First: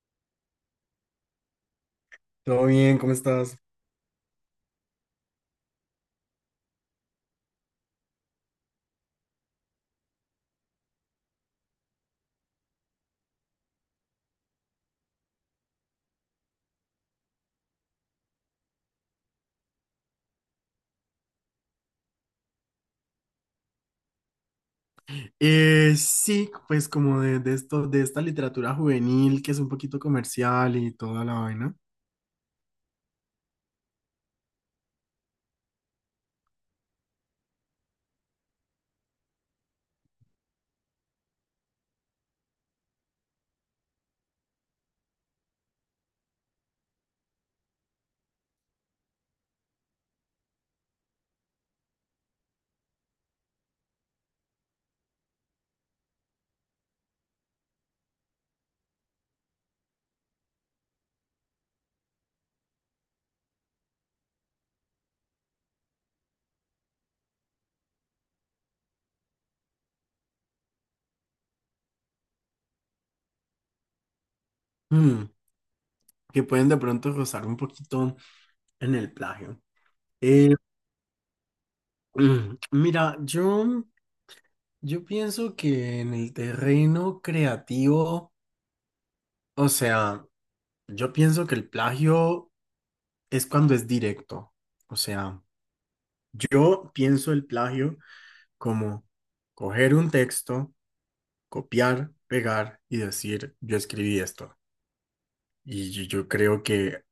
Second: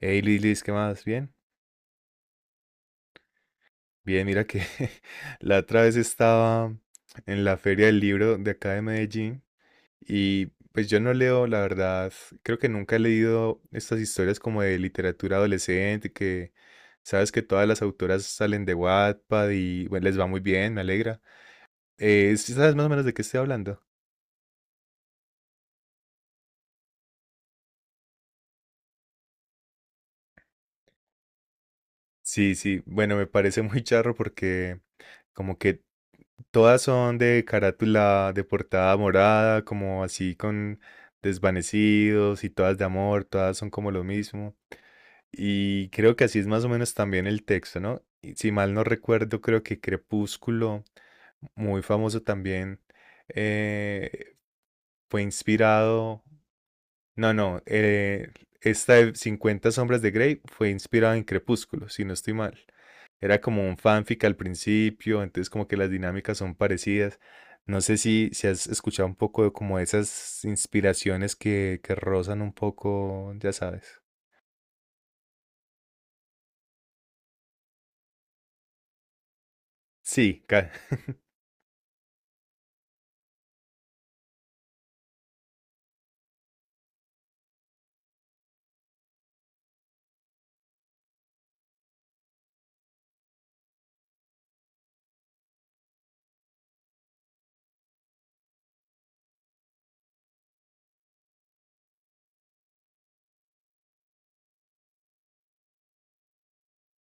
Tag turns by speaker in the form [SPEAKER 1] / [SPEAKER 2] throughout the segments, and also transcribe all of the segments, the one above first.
[SPEAKER 1] Hey Lilis, ¿qué más? ¿Bien?
[SPEAKER 2] Todo bien, ¿cómo estás?
[SPEAKER 1] Bien, mira que la otra vez estaba en la feria del libro de acá de Medellín y pues yo no leo, la verdad, creo que nunca he leído estas historias como de literatura adolescente, que sabes que todas las autoras salen de Wattpad y bueno, les va muy bien, me alegra. ¿Sí ¿sabes más o menos de qué estoy hablando?
[SPEAKER 2] Sí, pues como de esto, de esta literatura juvenil que es un poquito comercial y toda la vaina.
[SPEAKER 1] Sí, sí, bueno, me parece muy charro porque como que todas son de carátula de portada morada, como así con desvanecidos y todas de amor, todas son como lo mismo. Y creo que así es más o menos también el texto, ¿no? Y si mal no recuerdo, creo que Crepúsculo, muy famoso también, eh, fue inspirado, no, no, esta de 50 sombras de Grey fue inspirada en Crepúsculo, si no estoy mal. Era como un fanfic al principio, entonces como que las dinámicas son parecidas. No sé si has escuchado un poco de como esas inspiraciones que rozan un poco, ya sabes.
[SPEAKER 2] mm, que pueden de pronto rozar un poquito en el plagio.
[SPEAKER 1] Sí,
[SPEAKER 2] Eh, mira, yo pienso que en el terreno creativo, o sea, yo pienso que el plagio es cuando es directo. O sea, yo pienso el plagio como coger un texto, copiar, pegar y decir, yo escribí esto. Yo creo que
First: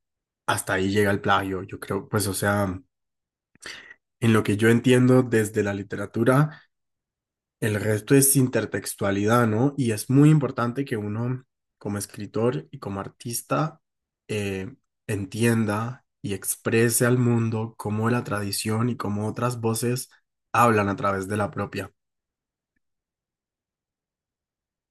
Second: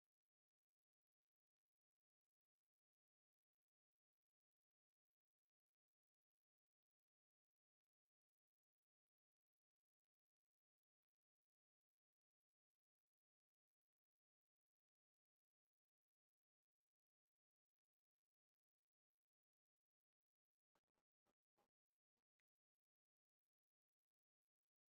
[SPEAKER 2] hasta ahí llega el plagio. Yo creo, pues, o sea, en lo que yo entiendo desde la literatura, el resto es intertextualidad, ¿no? Y es muy importante que uno, como escritor y como artista, eh, entienda y exprese al mundo cómo la tradición y cómo otras voces hablan a través de la propia.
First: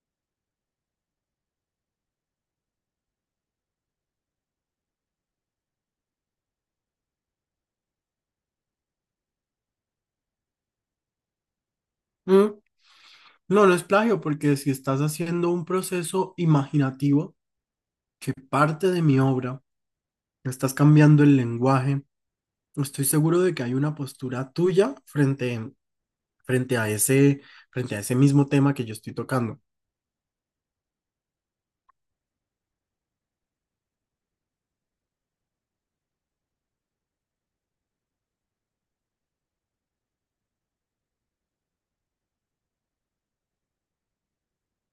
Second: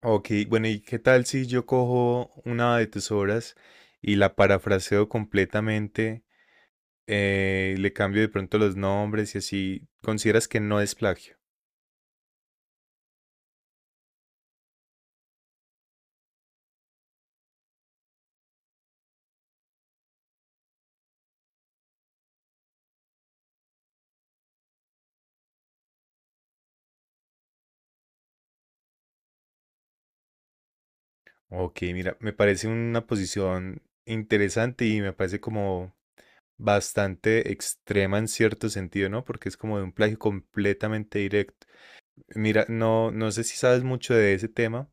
[SPEAKER 1] ok, bueno, ¿y qué tal si yo cojo una de tus obras y la parafraseo completamente, le cambio de pronto los nombres y así consideras que no es plagio?
[SPEAKER 2] Mm, No, no es plagio, porque si estás haciendo un proceso imaginativo, parte de mi obra, estás cambiando el lenguaje, estoy seguro de que hay una postura tuya frente a frente a ese mismo tema que yo estoy tocando.
[SPEAKER 1] Ok, mira, me parece una posición interesante y me parece como bastante extrema en cierto sentido, ¿no? Porque es como de un plagio completamente directo. Mira, no, no sé si sabes mucho de ese tema,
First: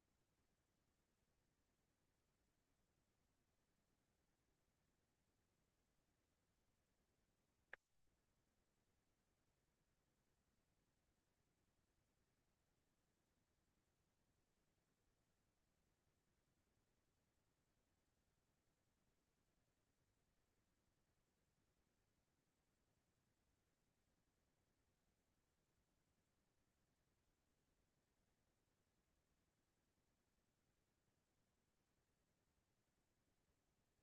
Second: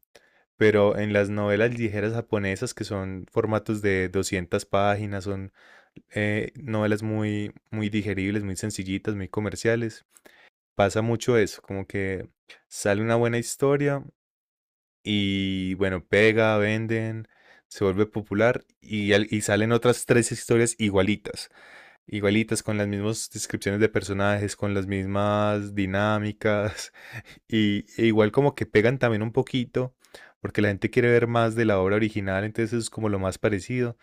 [SPEAKER 1] pero en las novelas ligeras japonesas, que son formatos de 200 páginas, son novelas muy, muy digeribles, muy sencillitas, muy comerciales, pasa mucho eso, como que sale una buena historia y bueno, pega, venden. Se vuelve popular y y salen otras tres historias igualitas igualitas, con las mismas descripciones de personajes, con las mismas dinámicas, y e igual como que pegan también un poquito, porque la gente quiere ver más de la obra original, entonces es como lo más parecido,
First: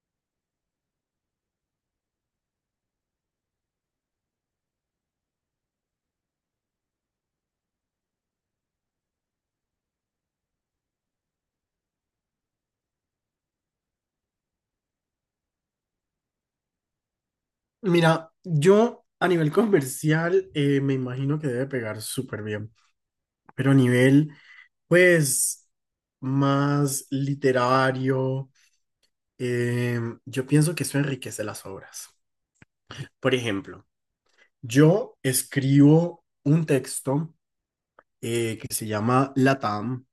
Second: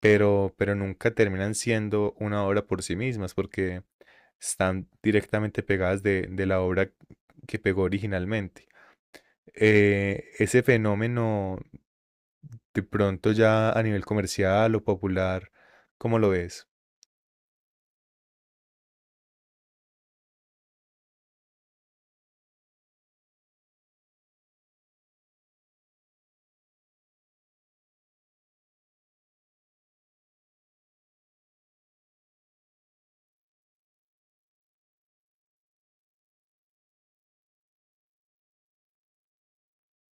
[SPEAKER 1] pero nunca terminan siendo una obra por sí mismas, porque están directamente pegadas de la obra que pegó originalmente. Ese fenómeno de pronto ya a nivel comercial o popular, ¿cómo lo ves?
[SPEAKER 2] Mira, yo a nivel comercial, me imagino que debe pegar súper bien, pero a nivel, pues, más literario, yo pienso que eso enriquece las obras. Por ejemplo, yo escribo un texto, que se llama LATAM.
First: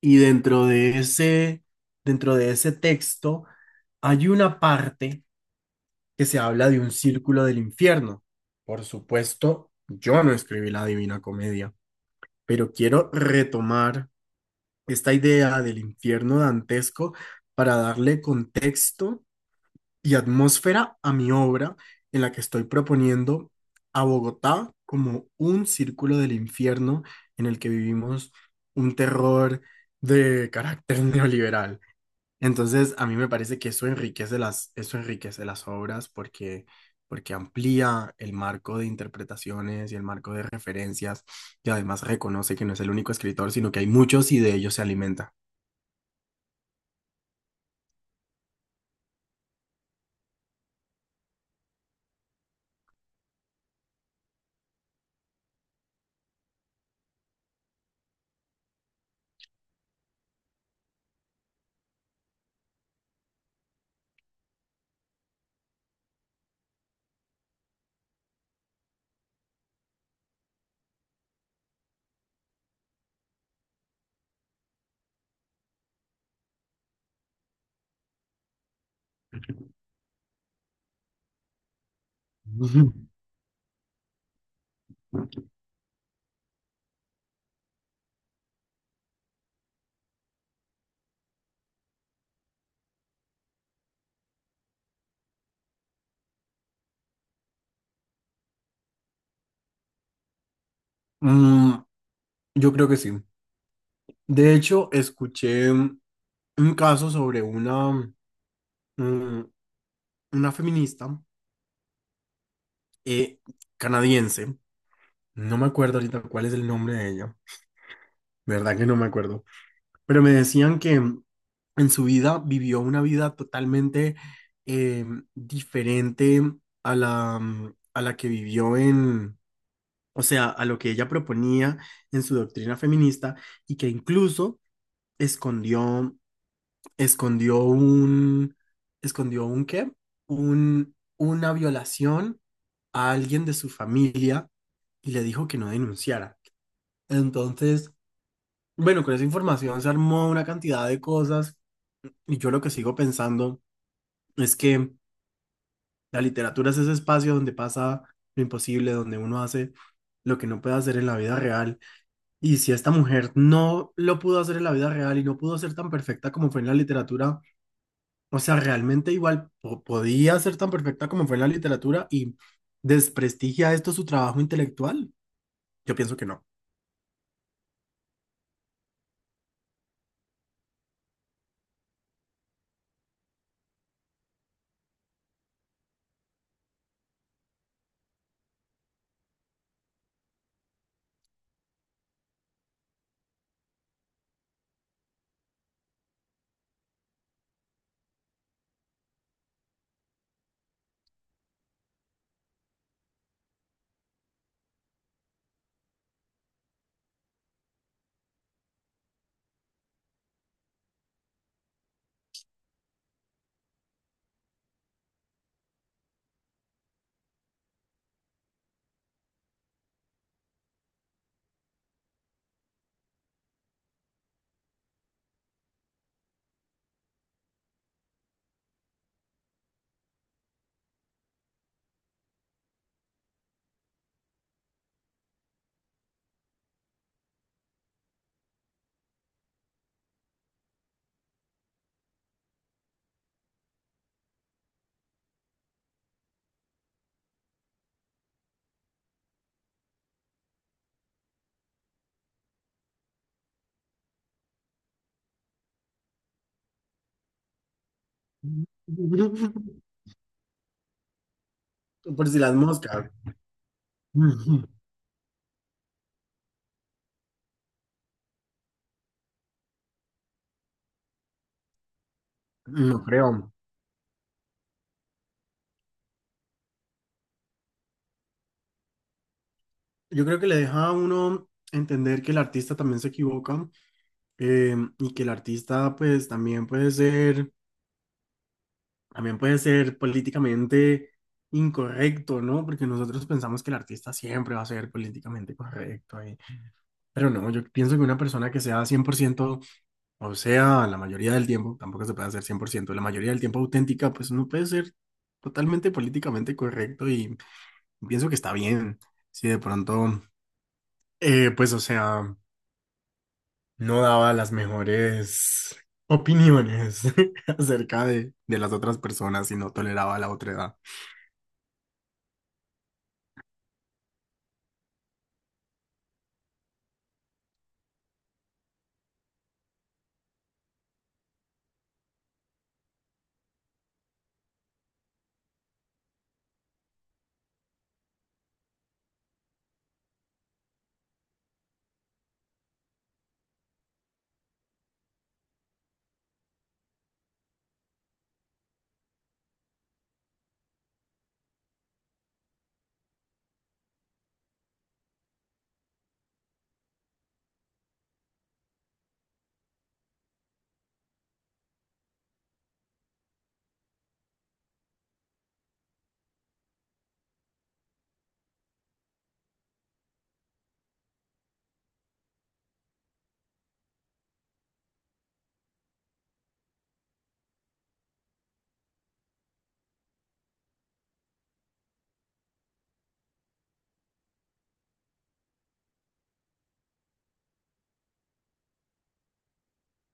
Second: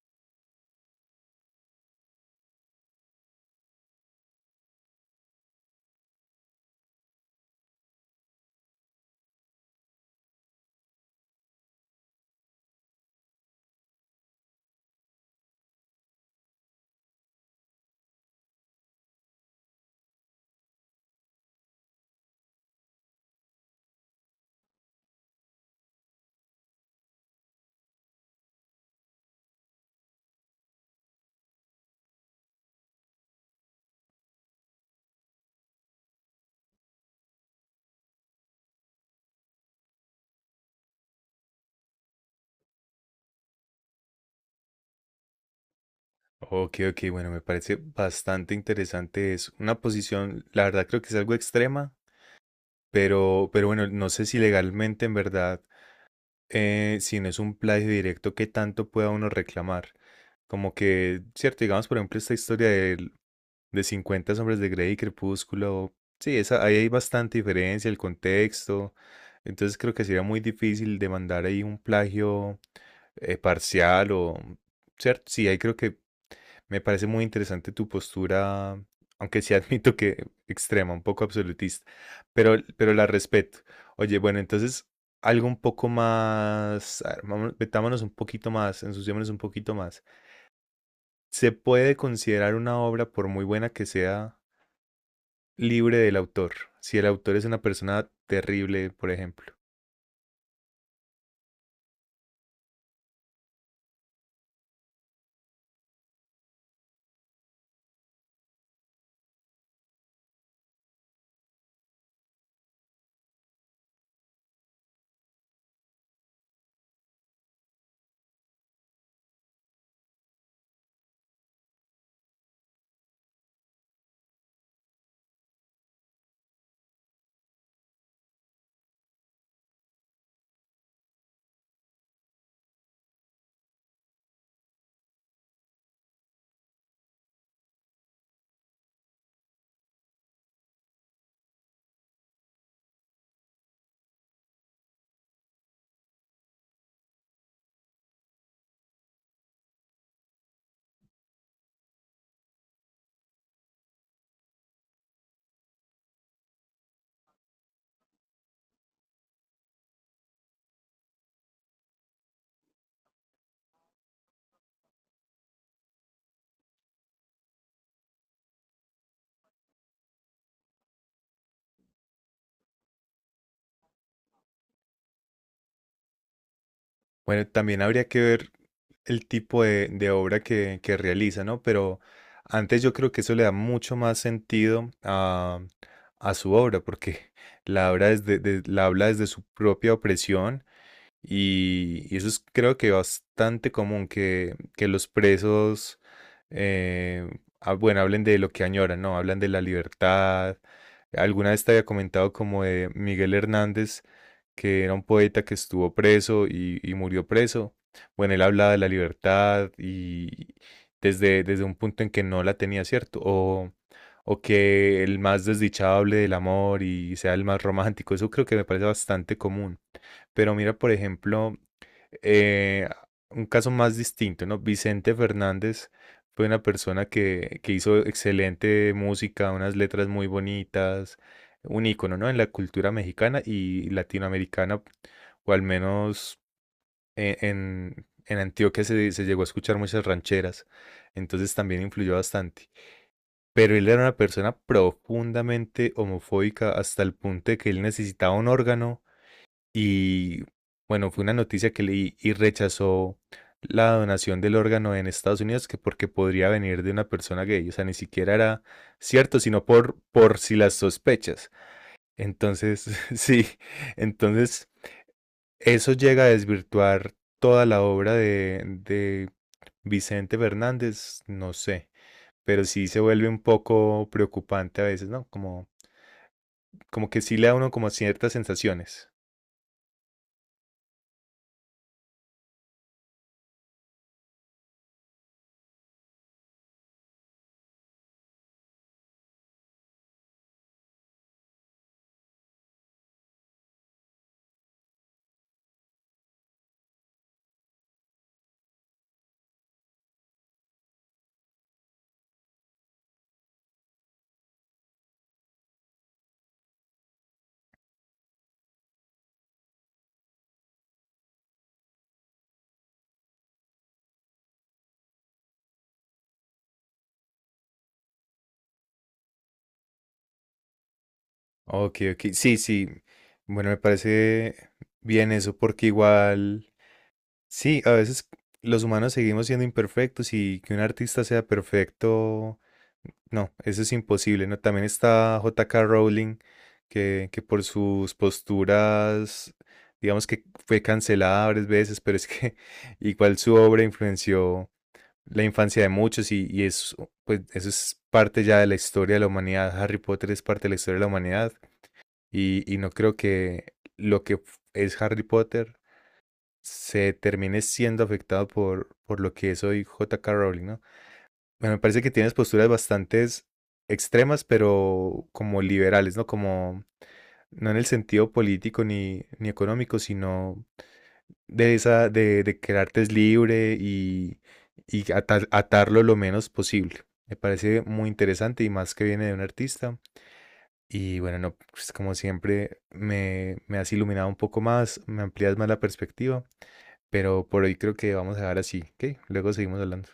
[SPEAKER 2] Y dentro de ese, Dentro de ese texto hay una parte que se habla de un círculo del infierno. Por supuesto, yo no escribí la Divina Comedia, pero quiero retomar esta idea del infierno dantesco para darle contexto y atmósfera a mi obra en la que estoy proponiendo a Bogotá como un círculo del infierno en el que vivimos un terror de carácter neoliberal. Entonces, a mí me parece que eso enriquece las obras porque, porque amplía el marco de interpretaciones y el marco de referencias y además reconoce que no es el único escritor, sino que hay muchos y de ellos se alimenta.
[SPEAKER 1] Ok, ok, bueno, me parece bastante interesante. Es una posición, la verdad creo que es algo extrema, pero bueno, no sé si legalmente en verdad, si no es un plagio directo, qué tanto pueda uno reclamar. Como que, cierto, digamos, por ejemplo, esta historia de, 50 hombres de Grey y Crepúsculo, sí, esa, ahí hay bastante diferencia, el contexto. Entonces creo que sería muy difícil demandar ahí un plagio parcial o, cierto, sí, ahí creo que me parece muy interesante tu postura, aunque sí admito que extrema, un poco absolutista, pero
[SPEAKER 2] Ujú.
[SPEAKER 1] la respeto. Oye, bueno, entonces algo un poco más, a ver, metámonos un poquito más, ensuciémonos un poquito más. ¿Se puede considerar una obra, por muy buena que sea, libre del autor? Si el autor es una persona terrible, por ejemplo.
[SPEAKER 2] Mm, yo creo que sí. De hecho, escuché, un caso sobre mm, una feminista, eh, canadiense. No me acuerdo ahorita cuál es el nombre de ella. ¿Verdad que no me acuerdo? Pero me decían que en su vida vivió una vida totalmente eh, diferente a a la que vivió en, o sea, a lo que ella proponía en su doctrina feminista y que incluso escondió, escondió un, escondió un qué, un, una violación a alguien de su familia y le dijo que no denunciara. Entonces, bueno, con esa información se armó una cantidad de cosas y yo lo que sigo pensando es que la literatura es ese espacio donde pasa lo imposible, donde uno hace lo que no puede hacer en la vida real. Y si esta mujer no lo pudo hacer en la vida real y no pudo ser tan perfecta como fue en la literatura, o sea, realmente igual podía ser tan perfecta como fue en la literatura y desprestigia esto su trabajo intelectual. Yo pienso que no.
[SPEAKER 1] Bueno, también habría que ver el tipo de obra que realiza, ¿no? Pero antes yo creo que eso le da mucho más sentido a su obra, porque la obra la habla desde su propia opresión y eso es creo que bastante común que los presos, eh, bueno, hablen de lo que añoran, ¿no? Hablan de la libertad. Alguna vez te había comentado como de Miguel Hernández, que era un poeta que estuvo preso y murió preso. Bueno, él hablaba de la libertad y desde un punto en que no la tenía, ¿cierto? O que el más desdichado hable del amor y sea el más romántico. Eso creo que me parece bastante común. Pero mira, por ejemplo, eh, un caso más distinto, ¿no? Vicente Fernández fue una persona que hizo excelente música, unas letras muy bonitas, un ícono, ¿no? En la cultura mexicana y latinoamericana, o al menos en Antioquia se, se llegó a escuchar muchas rancheras, entonces también influyó bastante. Pero él era una persona profundamente homofóbica hasta el punto de que él necesitaba un órgano y bueno, fue una noticia que leí y rechazó la donación del órgano en Estados Unidos que porque podría venir de una persona gay. O sea, ni siquiera era cierto, sino por si las sospechas.
[SPEAKER 2] Por si las
[SPEAKER 1] Entonces,
[SPEAKER 2] moscas.
[SPEAKER 1] sí, entonces eso llega a desvirtuar toda la obra de Vicente Fernández, no sé, pero sí se
[SPEAKER 2] No
[SPEAKER 1] vuelve un
[SPEAKER 2] creo.
[SPEAKER 1] poco preocupante a veces, ¿no? Como, como que sí le da a uno como ciertas sensaciones.
[SPEAKER 2] Yo creo que le deja a uno entender que el artista también se equivoca, y que el artista pues también puede ser políticamente incorrecto, ¿no? Porque nosotros pensamos que el artista siempre va a ser políticamente correcto, y pero no, yo pienso que una persona que sea cien por ciento, o sea, la mayoría del tiempo, tampoco se puede hacer 100% la mayoría del tiempo auténtica, pues no puede ser totalmente políticamente correcto y pienso que está bien, si de pronto... Pues, o sea, no daba las mejores opiniones acerca de las otras personas y no toleraba la otra edad.
[SPEAKER 1] Ok, ok. Sí, sí. Bueno, me parece bien eso porque igual, sí, a veces los humanos seguimos siendo imperfectos y que un artista sea perfecto, no, eso es imposible, ¿no? También está J.K. Rowling, que por sus posturas, digamos que fue cancelada varias veces, pero es que igual su obra influenció la infancia de muchos y eso, pues, eso es parte ya de la historia de la humanidad. Harry Potter es parte de la historia de la humanidad. Y no creo que lo que es Harry Potter se termine siendo afectado por lo que es hoy J.K. Rowling, ¿no? Bueno, me parece que tienes posturas bastante extremas, pero como liberales, ¿no? Como no en el sentido político ni, ni económico, sino de esa, de que el arte es libre y atarlo lo menos posible. Me parece muy interesante y más que viene de un artista y bueno, no, pues como siempre, me has iluminado un poco más, me amplías más la perspectiva, pero por hoy creo que vamos a dejar así, ¿ok? Luego seguimos hablando.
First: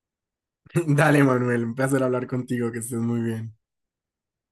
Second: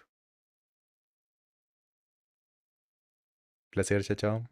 [SPEAKER 2] Dale, Manuel, un placer hablar contigo, que estés muy bien.
[SPEAKER 1] Placer, chao, chao.